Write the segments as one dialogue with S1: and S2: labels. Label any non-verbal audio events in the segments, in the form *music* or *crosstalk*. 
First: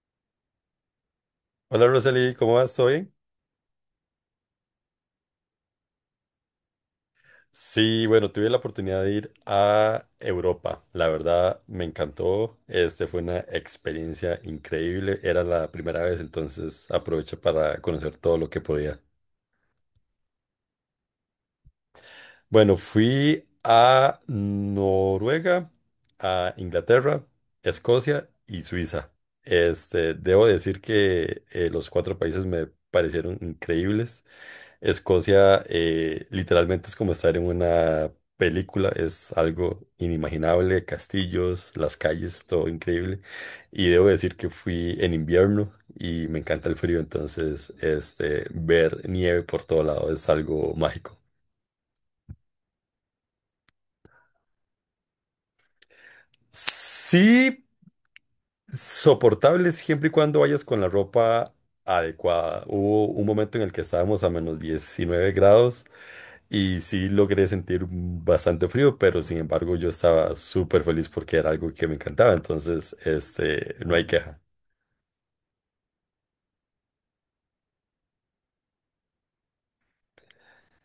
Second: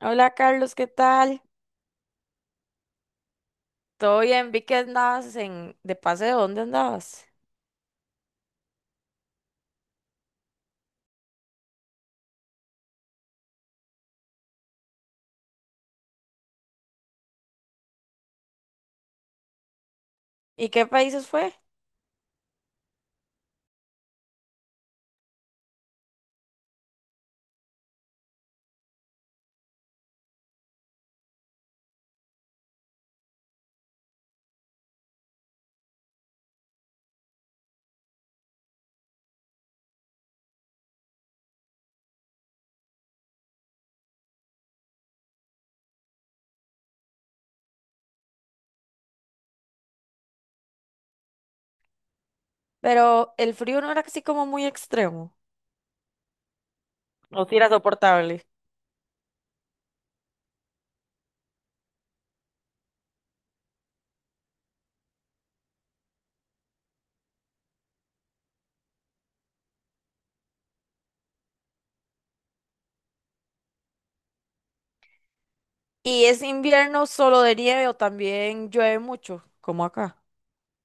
S1: Hola Carlos, ¿qué tal?
S2: Hola Roseli, ¿cómo vas? ¿Todo bien?
S1: Todo bien, vi que andabas en de paseo, ¿dónde andabas?
S2: Sí, bueno, tuve la oportunidad de ir a Europa. La verdad, me encantó. Este fue una experiencia increíble. Era la primera vez, entonces aproveché para conocer todo lo que podía.
S1: ¿Y qué países fue?
S2: Bueno, fui a Noruega, a Inglaterra, Escocia y Suiza. Este, debo decir que los cuatro países me parecieron increíbles. Escocia, literalmente es como estar en una película, es algo inimaginable, castillos, las calles, todo increíble. Y debo decir que fui en invierno y me encanta el frío, entonces este, ver nieve por todo lado es algo mágico.
S1: Pero el frío no era así como muy extremo. O si
S2: Sí,
S1: era soportable.
S2: soportable siempre y cuando vayas con la ropa adecuada. Hubo un momento en el que estábamos a menos 19 grados y sí logré sentir bastante frío, pero sin embargo yo estaba súper feliz porque era algo que me encantaba, entonces este, no hay queja.
S1: ¿Y es invierno solo de nieve o también llueve mucho, como acá?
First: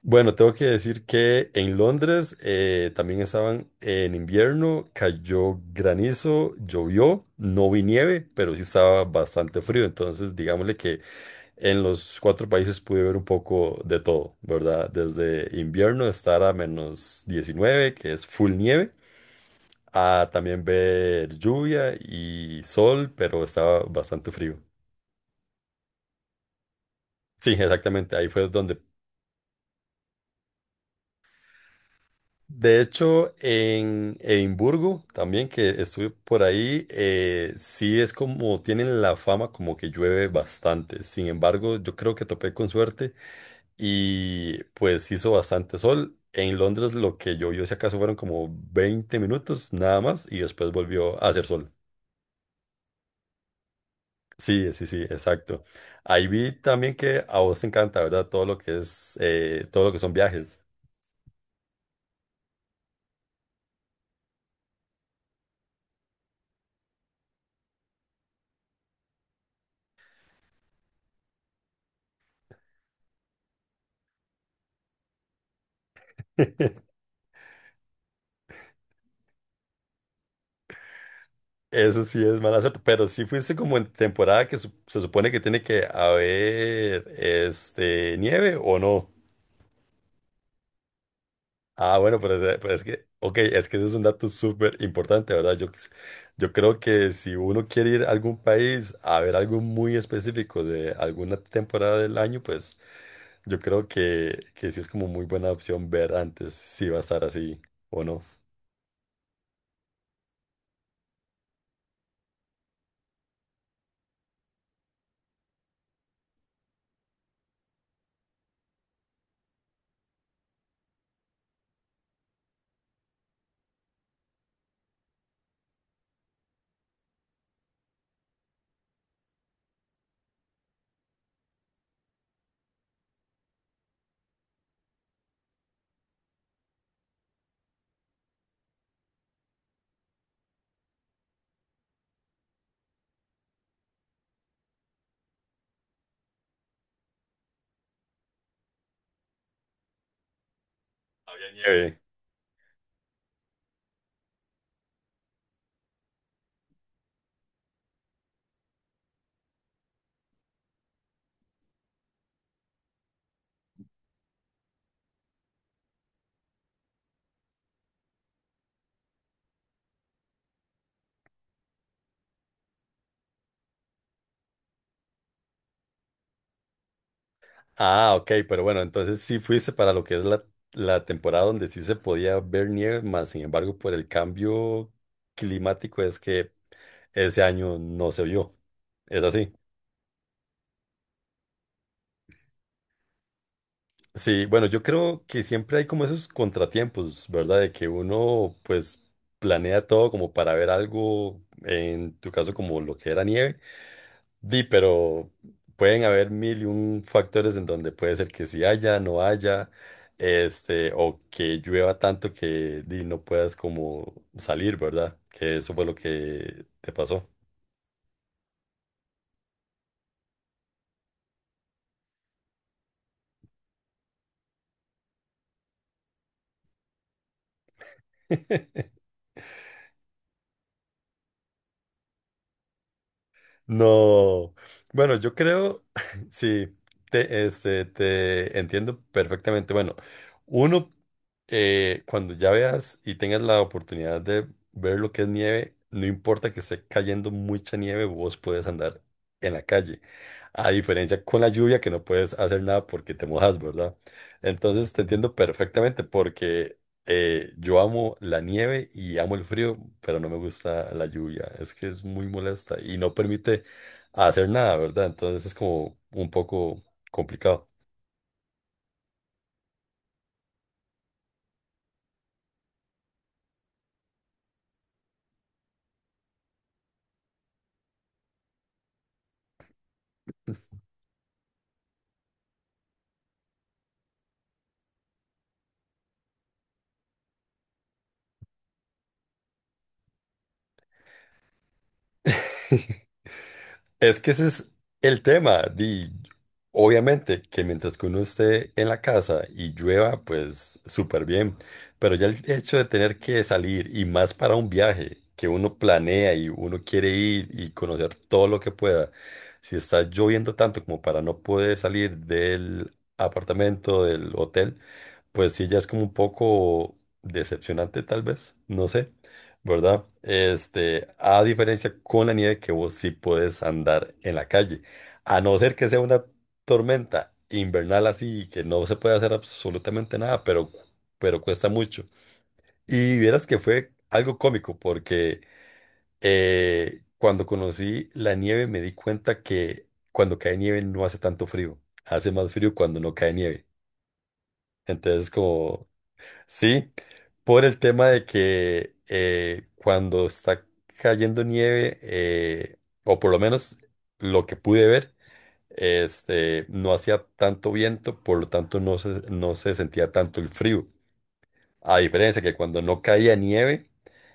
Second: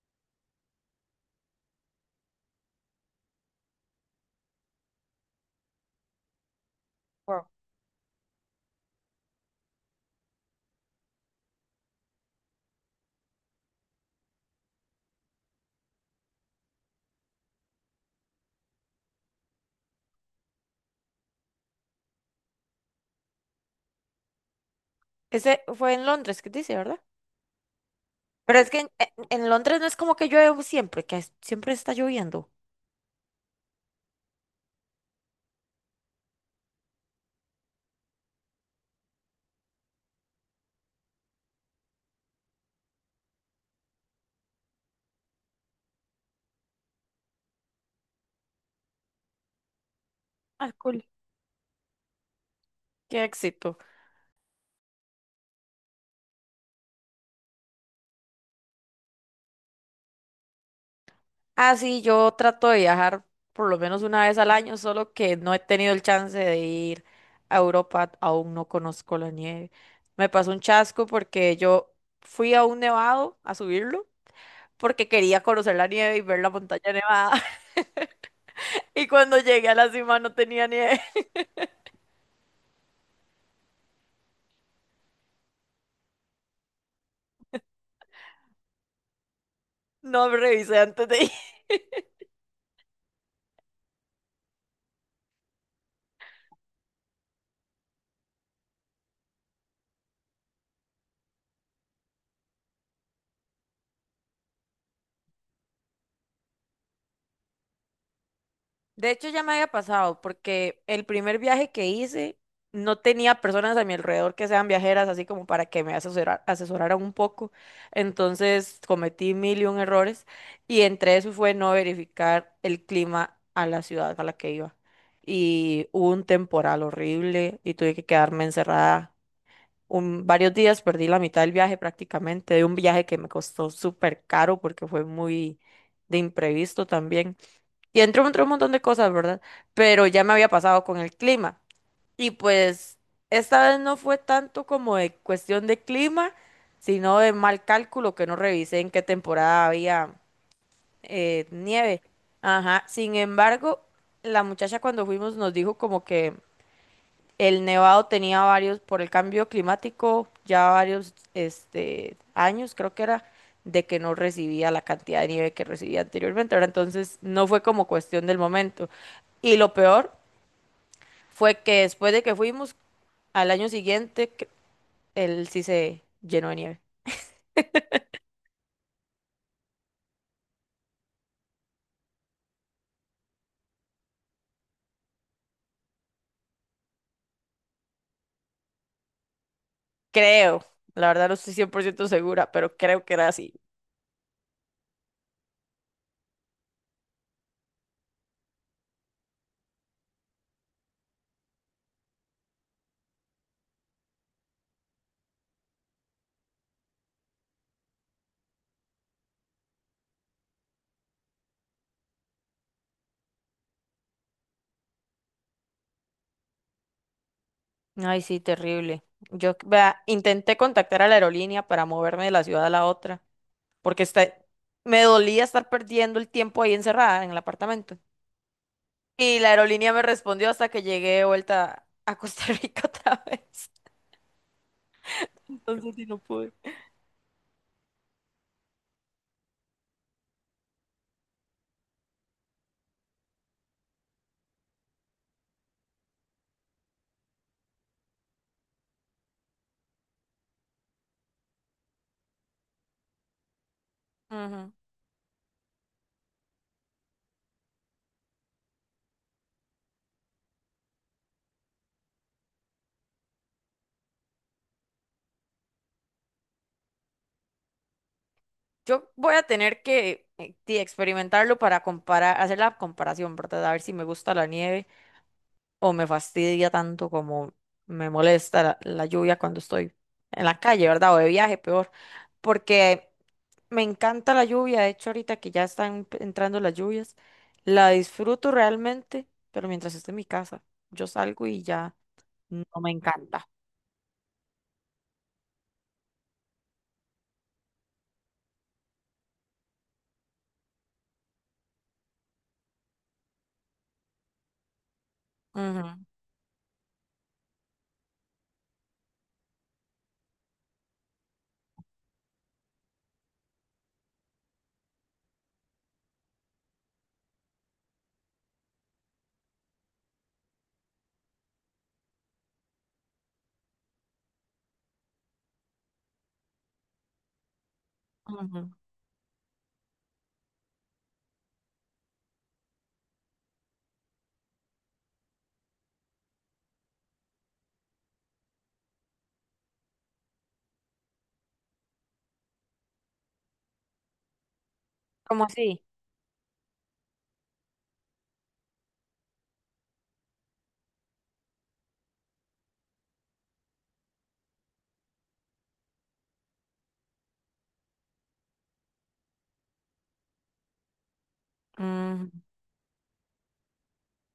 S2: Bueno, tengo que decir que en Londres, también estaban en invierno, cayó granizo, llovió,
S1: Wow.
S2: no vi nieve, pero sí estaba bastante frío, entonces digámosle que en los cuatro países pude ver un poco de todo, ¿verdad? Desde invierno, estar a menos 19, que es full nieve, a también ver lluvia y sol, pero estaba bastante frío.
S1: Ese fue en Londres, ¿qué dice, verdad?
S2: Sí, exactamente, ahí fue
S1: Pero es que
S2: donde…
S1: en Londres no es como que llueve siempre, siempre está lloviendo.
S2: De hecho, en Edimburgo, también que estuve por ahí, sí es como, tienen la fama como que llueve bastante. Sin embargo, yo creo que topé con suerte y pues hizo bastante sol. En Londres lo que llovió, si acaso, fueron como 20 minutos nada más y después
S1: Ah, cool.
S2: volvió a hacer sol.
S1: Qué éxito.
S2: Sí, sí, sí, exacto. Ahí vi también que a vos te encanta, ¿verdad? Todo lo que es, todo lo que son viajes.
S1: Ah, sí, yo trato de viajar por lo menos una vez al año, solo que no he tenido el chance de ir a Europa, aún no conozco la nieve. Me pasó un chasco porque yo fui a un nevado a subirlo, porque quería conocer la nieve y ver la montaña
S2: *laughs*
S1: nevada. *laughs* Y cuando llegué a la cima no tenía nieve. *laughs*
S2: Eso sí es mala suerte, pero sí fuiste como en temporada que se supone que tiene que haber este nieve o no.
S1: No revisé antes de ir.
S2: Ah, bueno, pero es que, ok, es que eso es un dato súper importante, ¿verdad? Yo creo que si uno quiere ir a algún país a ver algo muy específico de alguna temporada del año, pues yo creo que sí es como muy buena opción ver antes si va a estar así o no.
S1: De hecho, ya me había pasado porque el primer viaje que hice no tenía personas a mi alrededor que sean viajeras, así como para que me asesoraran un poco. Entonces cometí mil y un errores, y entre eso fue no verificar el clima a la ciudad a la que iba. Y hubo un temporal horrible y tuve que quedarme encerrada varios días, perdí la mitad del viaje prácticamente, de un viaje que me costó súper caro porque fue muy de imprevisto también. Y entró entre un montón de cosas, ¿verdad? Pero ya me había pasado con el clima. Y pues esta vez no fue tanto como de cuestión de clima, sino de mal cálculo, que no revisé en qué temporada había
S2: Había nieve.
S1: nieve. Ajá, sin embargo, la muchacha cuando fuimos nos dijo como que el Nevado tenía varios, por el cambio climático, ya varios este, años, creo que era, de que no recibía la cantidad de nieve que recibía anteriormente. Ahora, entonces, no fue como cuestión del momento. Y lo peor fue que después de que fuimos, al año siguiente, él sí se llenó de nieve.
S2: Ah, ok, pero bueno, entonces sí fuiste para lo que es la temporada donde sí se podía ver nieve, más sin embargo, por el cambio climático es que ese año no se vio. ¿Es así?
S1: Creo, la verdad no estoy 100% segura, pero creo que era así.
S2: Sí, bueno, yo creo que siempre hay como esos contratiempos, ¿verdad? De que uno pues planea todo como para ver algo, en tu caso como lo que era nieve, di, pero pueden haber mil y un factores en donde puede ser que sí haya, no haya, este, o que llueva tanto que di, no puedas como salir, ¿verdad? Que eso fue lo que te pasó.
S1: Ay, sí, terrible. Yo, vea, intenté contactar a la aerolínea para moverme de la ciudad a la otra porque me dolía estar perdiendo el tiempo ahí encerrada en el apartamento.
S2: *laughs*
S1: Y la aerolínea me respondió hasta que llegué de vuelta a Costa Rica *laughs* otra vez.
S2: No. Bueno, yo creo,
S1: Entonces sí no
S2: *laughs*
S1: pude.
S2: sí, este, te entiendo perfectamente. Bueno, uno, cuando ya veas y tengas la oportunidad de ver lo que es nieve, no importa que esté cayendo mucha nieve, vos puedes andar en la calle. A diferencia con la lluvia, que no puedes hacer nada porque te mojas, ¿verdad?
S1: Ujú.
S2: Entonces te entiendo perfectamente porque yo amo la nieve y amo el frío, pero no me gusta la lluvia. Es que es muy molesta y no permite hacer nada, ¿verdad? Entonces es como un poco complicado.
S1: Yo voy a tener que sí, experimentarlo para comparar, hacer la comparación, ¿verdad? A ver si me gusta la nieve o me fastidia tanto como me molesta la lluvia cuando estoy en la calle, ¿verdad? O de viaje, peor, porque me encanta la lluvia, de hecho ahorita que ya están entrando las lluvias, la disfruto realmente, pero mientras esté en mi casa, yo salgo y ya no me
S2: *laughs*
S1: encanta.
S2: Es que ese es el tema. Di, obviamente que mientras que uno esté en la casa y llueva, pues súper bien. Pero ya el hecho de tener que salir y más para un viaje que uno
S1: Ujú,
S2: planea y uno quiere ir y conocer todo lo que pueda, si está lloviendo tanto como para no poder salir del apartamento, del hotel, pues sí, ya es como un poco decepcionante tal vez. No sé, ¿verdad? Este, a diferencia con la nieve que vos sí puedes andar en la calle. A no ser que sea una tormenta invernal así
S1: ujú.
S2: que no se puede hacer absolutamente nada, pero cuesta mucho. Y vieras que fue algo cómico porque cuando conocí la nieve me di cuenta que cuando cae nieve no hace tanto frío, hace más frío cuando no cae nieve. Entonces
S1: ¿Cómo así?
S2: como sí, por el tema de que cuando está cayendo nieve, o por lo menos lo que pude ver, este, no hacía tanto viento, por lo tanto no se sentía tanto el frío. A
S1: Ujú,
S2: diferencia que cuando no caía nieve,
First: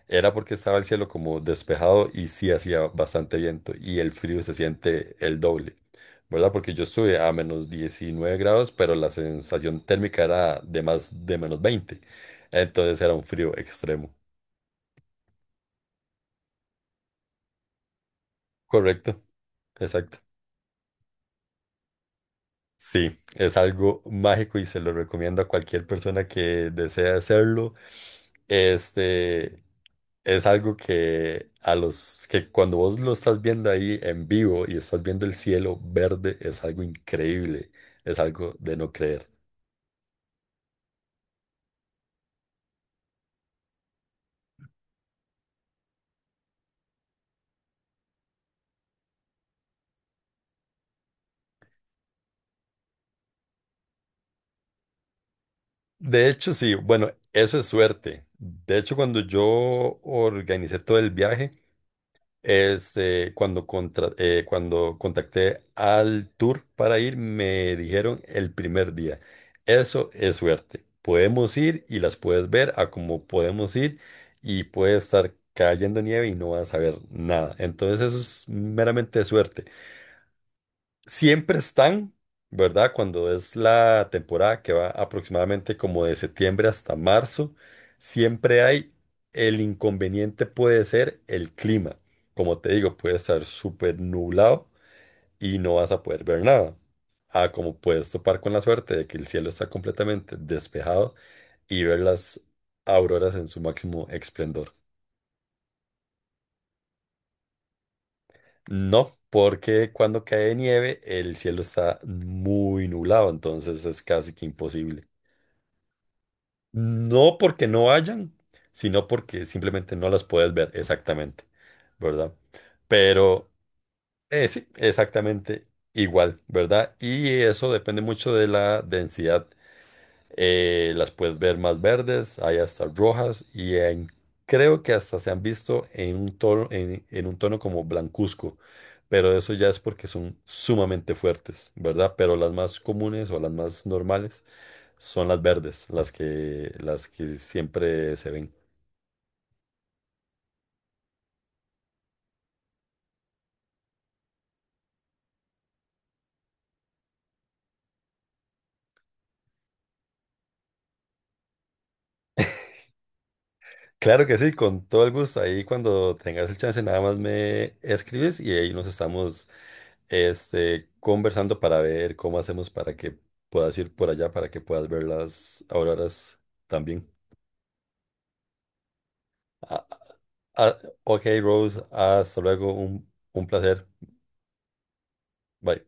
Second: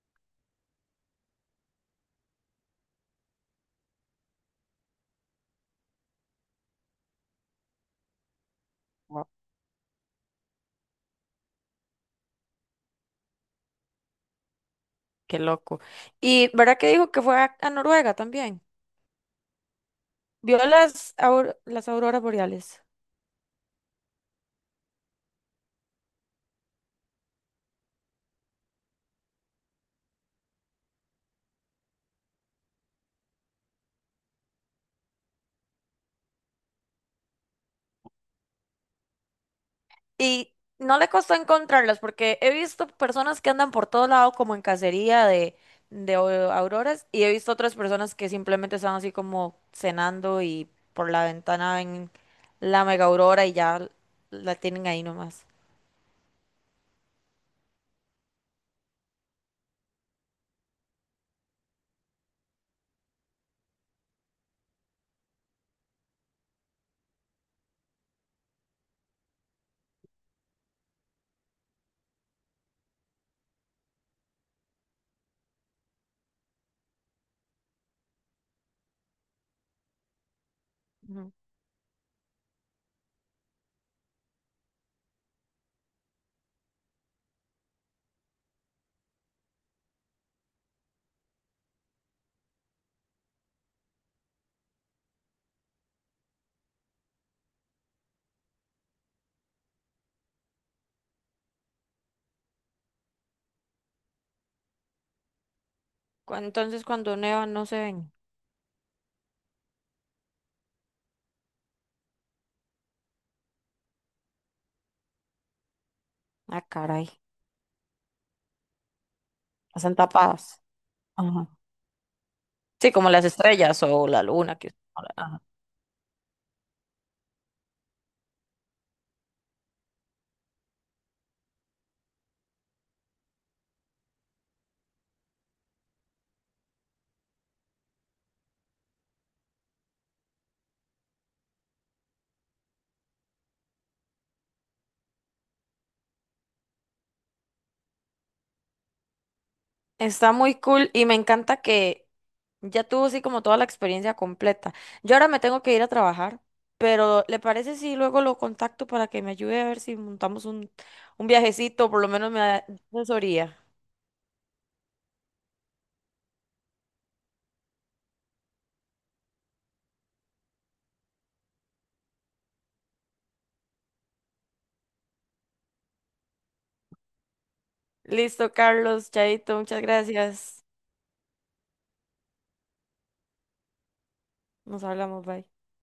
S2: era porque estaba el cielo como despejado y sí hacía bastante viento y el frío se siente el doble, ¿verdad? Porque yo estuve a menos 19 grados, pero la
S1: wow,
S2: sensación térmica era de más de menos veinte. Entonces era un frío extremo.
S1: qué loco. ¿Y verdad que dijo que fue a Noruega también?
S2: Correcto, exacto.
S1: ¿Vio las, las auroras boreales?
S2: Sí, es algo mágico y se lo recomiendo a cualquier persona que desea hacerlo. Este, es algo que a los que cuando vos lo estás viendo ahí en vivo y estás viendo el cielo verde es algo increíble, es algo de no creer.
S1: Y no le costó encontrarlas porque he visto personas que andan por todo lado como en cacería de, de auroras, y he visto otras personas que simplemente están así como cenando y por la ventana ven la mega aurora y ya la tienen ahí nomás.
S2: De hecho, sí, bueno, eso es suerte. De hecho, cuando yo organicé todo el viaje, este, cuando contacté al tour para ir, me dijeron el primer día, eso es suerte, podemos ir y las puedes ver a como podemos ir y puede estar cayendo nieve y no vas a ver nada. Entonces eso es meramente suerte
S1: Ujú.
S2: siempre están, ¿verdad? Cuando es la temporada que va aproximadamente como de septiembre hasta marzo, siempre hay el inconveniente puede ser el clima. Como te digo, puede estar súper nublado y no vas a poder ver nada. Ah, como puedes topar con la suerte de que el cielo está completamente despejado y ver las auroras en su máximo esplendor.
S1: Entonces cuando nevan no se ven.
S2: No, porque cuando cae nieve el cielo está muy nublado, entonces es casi que imposible.
S1: Ah, caray.
S2: No porque no hayan, sino porque
S1: Están
S2: simplemente no las puedes
S1: tapadas.
S2: ver exactamente,
S1: Ajá.
S2: ¿verdad?
S1: Sí, como las
S2: Pero
S1: estrellas o la luna
S2: sí,
S1: que...
S2: exactamente igual, ¿verdad? Y eso depende mucho de la densidad. Las puedes ver más verdes, hay hasta rojas creo que hasta se han visto en un tono, en un tono como blancuzco, pero eso ya es porque son sumamente fuertes, ¿verdad? Pero las más comunes o las más normales son las verdes, las que siempre se ven.
S1: Está muy cool y me encanta que ya tuvo así como toda la experiencia completa. Yo ahora me tengo que ir a trabajar, pero ¿le parece si luego lo contacto para que me ayude a ver si montamos un viajecito, por lo menos me da asesoría?
S2: Claro que sí, con todo el gusto. Ahí cuando tengas el chance, nada más me escribes y ahí nos estamos este, conversando para ver cómo hacemos para que puedas ir por allá, para que puedas ver las auroras también.
S1: Listo, Carlos, Chaito, muchas
S2: Ah,
S1: gracias.
S2: ah, ok, Rose, hasta luego, un placer.
S1: Nos hablamos, bye.
S2: Bye.